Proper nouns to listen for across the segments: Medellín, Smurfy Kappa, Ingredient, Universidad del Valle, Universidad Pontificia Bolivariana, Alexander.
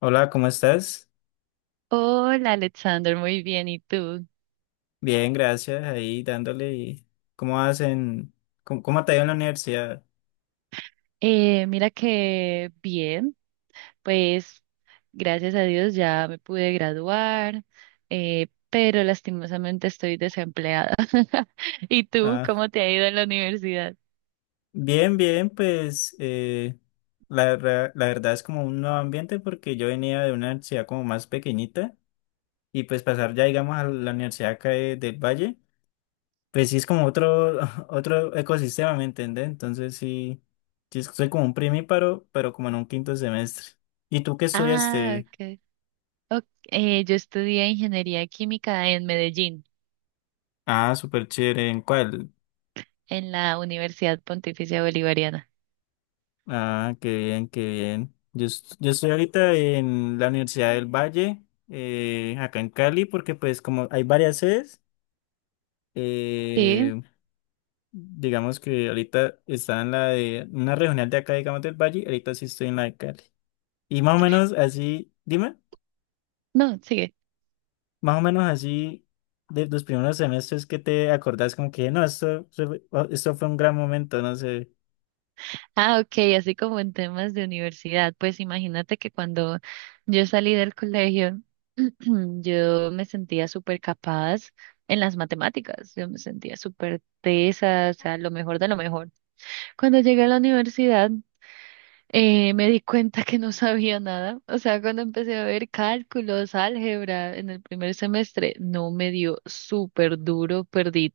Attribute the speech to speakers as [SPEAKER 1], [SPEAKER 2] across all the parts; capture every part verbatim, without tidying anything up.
[SPEAKER 1] Hola, ¿cómo estás?
[SPEAKER 2] Hola Alexander, muy bien. ¿Y tú?
[SPEAKER 1] Bien, gracias. Ahí dándole. y- ¿Cómo hacen? ¿Cómo, cómo te ha ido en la universidad?
[SPEAKER 2] Eh, mira que bien, pues gracias a Dios ya me pude graduar, eh, pero lastimosamente estoy desempleada. ¿Y tú?
[SPEAKER 1] Ah,
[SPEAKER 2] ¿Cómo te ha ido en la universidad?
[SPEAKER 1] bien, bien, pues eh, la, ra- la verdad es como un nuevo ambiente porque yo venía de una universidad como más pequeñita y pues pasar ya, digamos, a la universidad acá de- del Valle, pues sí es como otro, otro ecosistema, ¿me entiendes? Entonces sí, sí es- soy como un primíparo, pero como en un quinto semestre. ¿Y tú qué
[SPEAKER 2] Ah,
[SPEAKER 1] estudiaste?
[SPEAKER 2] ok. Ok, eh, yo estudié ingeniería química en Medellín,
[SPEAKER 1] Ah, súper chévere. ¿En cuál?
[SPEAKER 2] en la Universidad Pontificia Bolivariana.
[SPEAKER 1] Ah, qué bien, qué bien. Yo, est- yo estoy ahorita en la Universidad del Valle, eh, acá en Cali, porque pues como hay varias sedes,
[SPEAKER 2] Sí,
[SPEAKER 1] eh, digamos que ahorita está en la de una regional de acá, digamos del Valle, ahorita sí estoy en la de Cali. Y más o menos así, dime,
[SPEAKER 2] no, sigue.
[SPEAKER 1] más o menos así de los primeros semestres que te acordás como que no, esto, fue- oh, esto fue un gran momento, no sé.
[SPEAKER 2] Ah, ok, así como en temas de universidad. Pues imagínate que cuando yo salí del colegio, yo me sentía súper capaz en las matemáticas, yo me sentía súper tesa, o sea, lo mejor de lo mejor. Cuando llegué a la universidad, eh, me di cuenta que no sabía nada. O sea, cuando empecé a ver cálculos, álgebra en el primer semestre, no me dio súper duro, perdí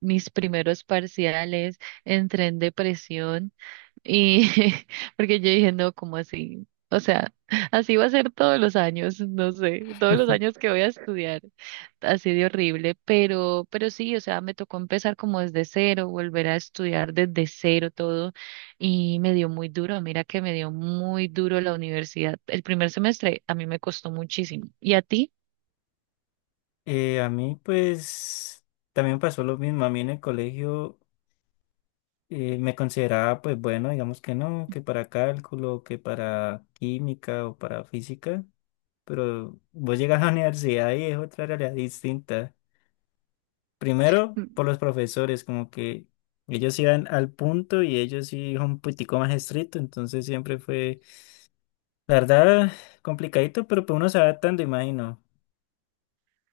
[SPEAKER 2] mis primeros parciales, entré en depresión. Y porque yo dije, no, ¿cómo así? O sea, así va a ser todos los años, no sé, todos los años que voy a estudiar, así de horrible, pero, pero sí, o sea, me tocó empezar como desde cero, volver a estudiar desde cero todo, y me dio muy duro, mira que me dio muy duro la universidad. El primer semestre a mí me costó muchísimo. ¿Y a ti?
[SPEAKER 1] Eh, a mí pues también pasó lo mismo, a mí en el colegio. eh, me consideraba, pues bueno, digamos que no, que para cálculo, que para química o para física, pero vos llegas a la universidad y es otra realidad distinta. Primero, por los profesores, como que ellos iban al punto y ellos sí son un poquitico más estricto, entonces siempre fue, la verdad, complicadito, pero pues uno se va adaptando, imagino.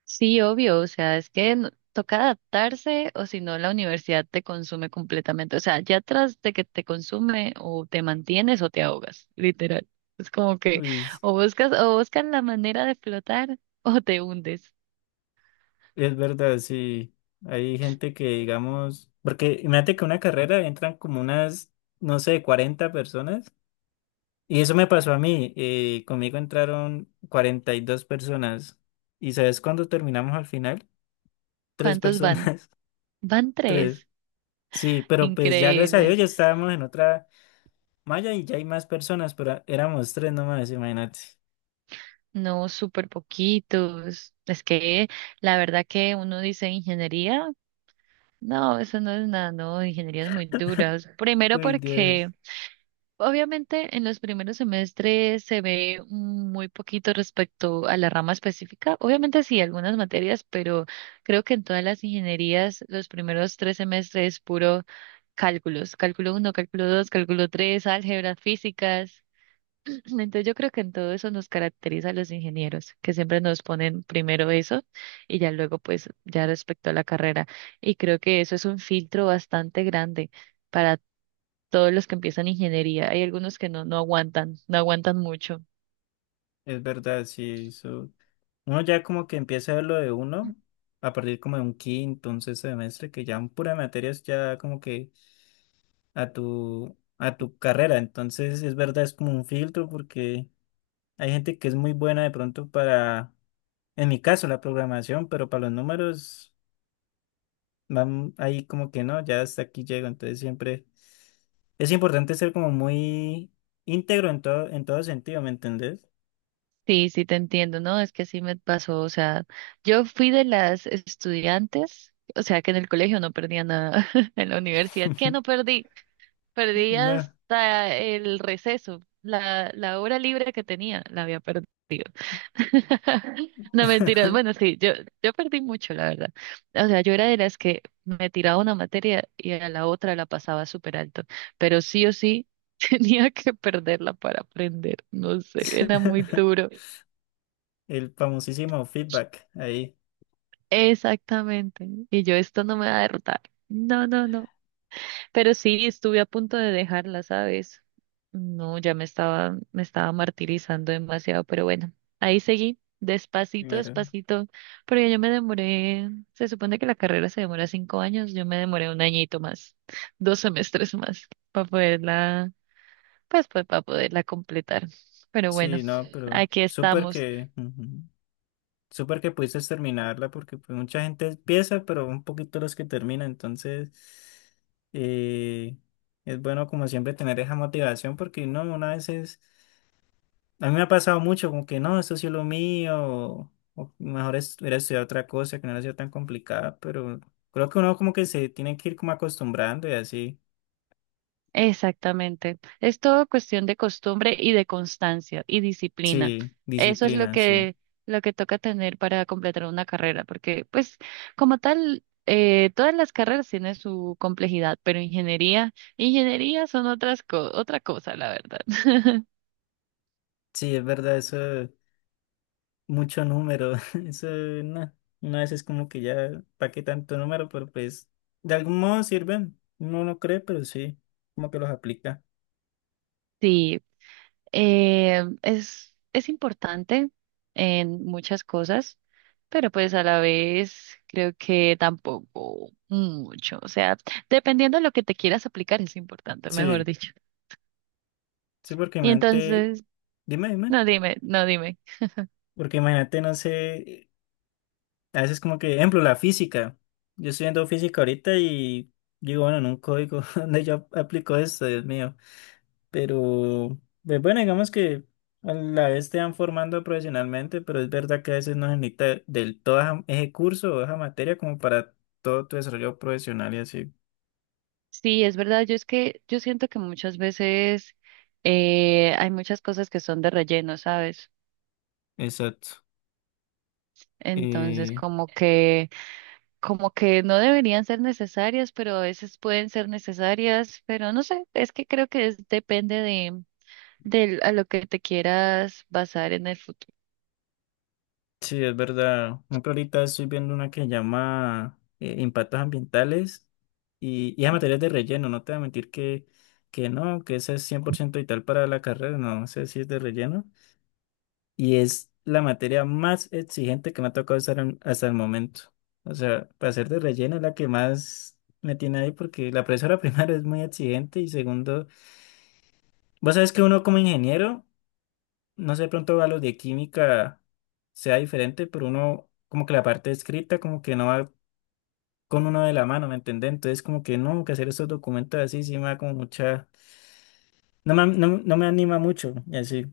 [SPEAKER 2] Sí, obvio, o sea, es que no- toca adaptarse o si no la universidad te consume completamente, o sea, ya tras de que te consume o te mantienes o te ahogas, literal. Es como que
[SPEAKER 1] Uy, es
[SPEAKER 2] o buscas o buscas la manera de flotar o te hundes.
[SPEAKER 1] es verdad, sí. Hay gente que, digamos, porque imagínate que una carrera entran como unas, no sé, cuarenta personas. Y eso me pasó a mí. eh, conmigo entraron cuarenta y dos personas. ¿Y sabes cuándo terminamos al final? Tres
[SPEAKER 2] ¿Cuántos van?
[SPEAKER 1] personas.
[SPEAKER 2] Van
[SPEAKER 1] Tres.
[SPEAKER 2] tres.
[SPEAKER 1] Sí, pero pues ya gracias a Dios
[SPEAKER 2] Increíble.
[SPEAKER 1] ya estábamos en otra malla y ya hay más personas, pero éramos tres nomás, imagínate.
[SPEAKER 2] No, súper poquitos. Es que la verdad que uno dice ingeniería, no, eso no es nada, no, ingeniería es muy dura. Primero
[SPEAKER 1] Uy,
[SPEAKER 2] porque
[SPEAKER 1] Dios.
[SPEAKER 2] obviamente, en los primeros semestres se ve mm, muy poquito respecto a la rama específica. Obviamente sí, algunas materias, pero creo que en todas las ingenierías los primeros tres semestres es puro cálculos, cálculo uno, cálculo dos, cálculo tres, álgebras, físicas. Entonces yo creo que en todo eso nos caracteriza a los ingenieros, que siempre nos ponen primero eso y ya luego pues ya respecto a la carrera. Y creo que eso es un filtro bastante grande para todos los que empiezan ingeniería. Hay algunos que no, no aguantan, no aguantan mucho.
[SPEAKER 1] Es verdad, sí. Eso. Uno ya como que empieza a ver lo de uno a partir como de un quinto, un sexto semestre, que ya en pura materias ya como que a tu, a tu carrera. Entonces, es verdad, es como un filtro porque... Hay gente que es muy buena de pronto para, en mi caso, la programación, pero para los números, van ahí como que no, ya hasta aquí llego. Entonces siempre es importante ser como muy íntegro en todo, en todo sentido, ¿me entendés?
[SPEAKER 2] Sí, sí te entiendo, ¿no? Es que sí me pasó, o sea, yo fui de las estudiantes, o sea, que en el colegio no perdía nada, en la universidad, ¿qué no perdí? Perdí
[SPEAKER 1] No.
[SPEAKER 2] hasta el receso, la, la hora libre que tenía, la había perdido. No mentiras, bueno, sí, yo, yo perdí mucho, la verdad. O sea, yo era de las que me tiraba una materia y a la otra la pasaba súper alto, pero sí o sí tenía que perderla para aprender, no sé, era muy duro.
[SPEAKER 1] El famosísimo feedback ahí.
[SPEAKER 2] Exactamente. Y yo, esto no me va a derrotar. No, no, no. Pero sí, estuve a punto de dejarla, ¿sabes? No, ya me estaba, me estaba martirizando demasiado, pero bueno, ahí seguí, despacito,
[SPEAKER 1] Claro.
[SPEAKER 2] despacito, porque yo me demoré, se supone que la carrera se demora cinco años, yo me demoré un añito más, dos semestres más, para poderla, pues, pues para poderla completar. Pero bueno,
[SPEAKER 1] Sí, no, pero
[SPEAKER 2] aquí
[SPEAKER 1] súper
[SPEAKER 2] estamos.
[SPEAKER 1] que. Ujú. Súper que pudiste terminarla porque pues, mucha gente empieza, pero un poquito los que terminan. Entonces, eh, es bueno como siempre tener esa motivación porque no, una vez es... A mí me ha pasado mucho como que no, esto sí es lo mío, o, o mejor es, hubiera estudiado otra cosa que no era sido tan complicada, pero creo que uno como que se tiene que ir como acostumbrando y así.
[SPEAKER 2] Exactamente. Es todo cuestión de costumbre y de constancia y disciplina.
[SPEAKER 1] Sí,
[SPEAKER 2] Eso es lo
[SPEAKER 1] disciplina, sí.
[SPEAKER 2] que, lo que toca tener para completar una carrera, porque pues como tal, eh, todas las carreras tienen su complejidad, pero ingeniería, ingeniería son otras co- otra cosa, la verdad.
[SPEAKER 1] Sí, es verdad, eso. Mucho número. Eso, no, una vez es como que ya, ¿para qué tanto número? Pero pues, de algún modo sirven. No lo cree, pero sí, como que los aplica.
[SPEAKER 2] Sí, Eh, es, es importante en muchas cosas, pero pues a la vez creo que tampoco mucho. O sea, dependiendo de lo que te quieras aplicar es importante, mejor
[SPEAKER 1] Sí,
[SPEAKER 2] dicho.
[SPEAKER 1] sí, porque
[SPEAKER 2] Y
[SPEAKER 1] imagínate,
[SPEAKER 2] entonces,
[SPEAKER 1] dime, dime,
[SPEAKER 2] no dime, no dime.
[SPEAKER 1] porque imagínate, no sé. A veces como que, ejemplo, la física. Yo estoy viendo física ahorita y digo, bueno, en un código donde yo aplico esto, Dios mío. Pero, pues bueno, digamos que a la vez te van formando profesionalmente, pero es verdad que a veces no se necesita del todo esa- ese curso o esa materia como para todo tu desarrollo profesional y así.
[SPEAKER 2] Sí, es verdad, yo es que yo siento que muchas veces eh, hay muchas cosas que son de relleno, ¿sabes?
[SPEAKER 1] Exacto.
[SPEAKER 2] Entonces,
[SPEAKER 1] Eh,
[SPEAKER 2] como que... como que no deberían ser necesarias, pero a veces pueden ser necesarias, pero no sé, es que creo que es- depende de, del- a lo que te quieras basar en el futuro.
[SPEAKER 1] Sí, es verdad. Por ejemplo, ahorita estoy viendo una que llama eh, Impactos Ambientales y, y a materias de relleno. No te voy a mentir que, que no, que esa es cien por ciento vital para la carrera. No sé si es de relleno. Y es la materia más exigente que me ha tocado estar en- hasta el momento. O sea, para ser de relleno es la que más me tiene ahí porque la profesora primero es muy exigente y segundo, vos sabes que uno como ingeniero no sé, de pronto a los de química sea diferente, pero uno, como que la parte escrita, como que no va con uno de la mano, ¿me entiendes? Entonces, como que no, que hacer estos documentos así, sí me da como mucha, no me, no, no me anima mucho, y así,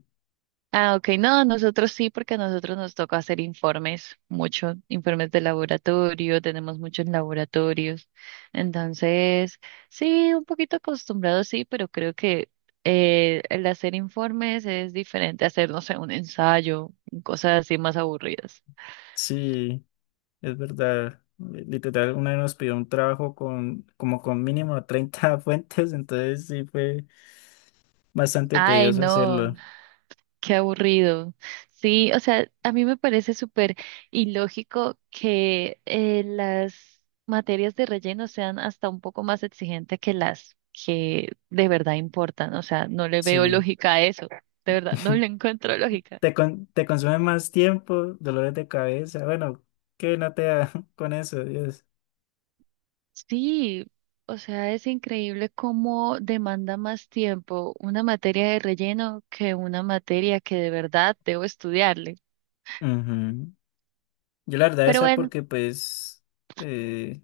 [SPEAKER 2] Ah, ok, no, nosotros sí, porque a nosotros nos toca hacer informes, muchos informes de laboratorio, tenemos muchos laboratorios, entonces sí, un poquito acostumbrado sí, pero creo que eh, el hacer informes es diferente a hacer, no sé, un ensayo, cosas así más aburridas.
[SPEAKER 1] sí, es verdad. Literal, una vez nos pidió un trabajo con, como con mínimo treinta fuentes, entonces sí fue bastante
[SPEAKER 2] Ay,
[SPEAKER 1] tedioso
[SPEAKER 2] no.
[SPEAKER 1] hacerlo,
[SPEAKER 2] Qué aburrido. Sí, o sea, a mí me parece súper ilógico que eh, las materias de relleno sean hasta un poco más exigentes que las que de verdad importan. O sea, no le veo
[SPEAKER 1] sí.
[SPEAKER 2] lógica a eso. De verdad, no le encuentro lógica.
[SPEAKER 1] Te, con- te consume más tiempo, dolores de cabeza, bueno, que no te da con eso, Dios.
[SPEAKER 2] Sí, o sea, es increíble cómo demanda más tiempo una materia de relleno que una materia que de verdad debo estudiarle.
[SPEAKER 1] Ujú. Yo la verdad
[SPEAKER 2] Pero
[SPEAKER 1] esa
[SPEAKER 2] bueno.
[SPEAKER 1] porque pues, eh,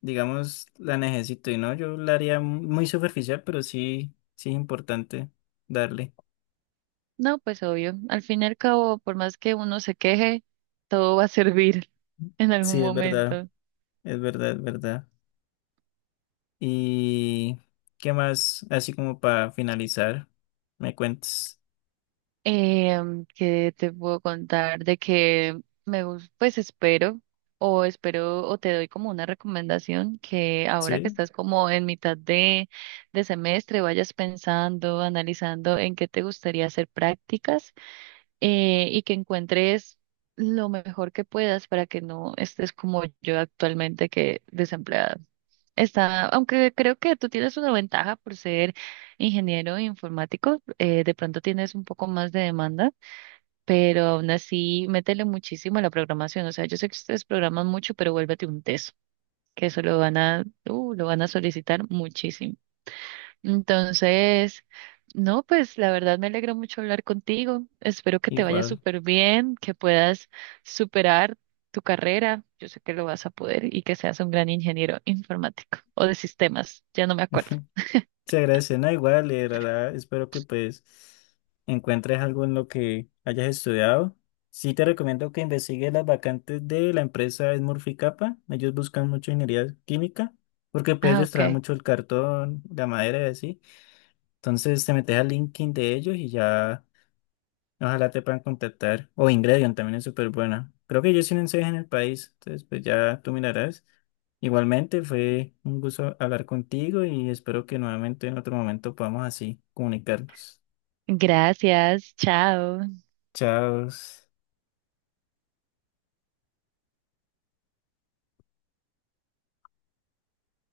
[SPEAKER 1] digamos, la necesito y no, yo la haría muy superficial, pero sí, sí es importante darle.
[SPEAKER 2] No, pues obvio. Al fin y al cabo, por más que uno se queje, todo va a servir en algún
[SPEAKER 1] Sí, es verdad,
[SPEAKER 2] momento.
[SPEAKER 1] es verdad, es verdad. ¿Y qué más? Así como para finalizar, me cuentes.
[SPEAKER 2] Em, ¿qué te puedo contar? De que me gusta, pues espero, o espero, o te doy como una recomendación que ahora que
[SPEAKER 1] Sí,
[SPEAKER 2] estás como en mitad de, de semestre, vayas pensando, analizando en qué te gustaría hacer prácticas eh, y que encuentres lo mejor que puedas para que no estés como yo actualmente que desempleada. Está, aunque creo que tú tienes una ventaja por ser ingeniero informático, eh, de pronto tienes un poco más de demanda, pero aún así métele muchísimo a la programación. O sea, yo sé que ustedes programan mucho, pero vuélvete un teso, que eso lo van a, uh, lo van a solicitar muchísimo. Entonces, no, pues la verdad me alegra mucho hablar contigo. Espero que te vaya
[SPEAKER 1] igual.
[SPEAKER 2] súper bien, que puedas superar tu carrera. Yo sé que lo vas a poder y que seas un gran ingeniero informático o de sistemas, ya no me acuerdo.
[SPEAKER 1] Se agradece, no igual, y de verdad, espero que pues encuentres algo en lo que hayas estudiado. Sí te recomiendo que investigues las vacantes de la empresa Smurfy Kappa. Ellos buscan mucho ingeniería química, porque pues
[SPEAKER 2] Ah,
[SPEAKER 1] ellos traen
[SPEAKER 2] ok.
[SPEAKER 1] mucho el cartón, la madera y así. Entonces te metes al LinkedIn de ellos y ya ojalá te puedan contactar. O Ingredient también es súper buena. Creo que yo sí en en el país. Entonces, pues ya tú mirarás. Igualmente, fue un gusto hablar contigo y espero que nuevamente en otro momento podamos así comunicarnos.
[SPEAKER 2] Gracias, chao.
[SPEAKER 1] Chao.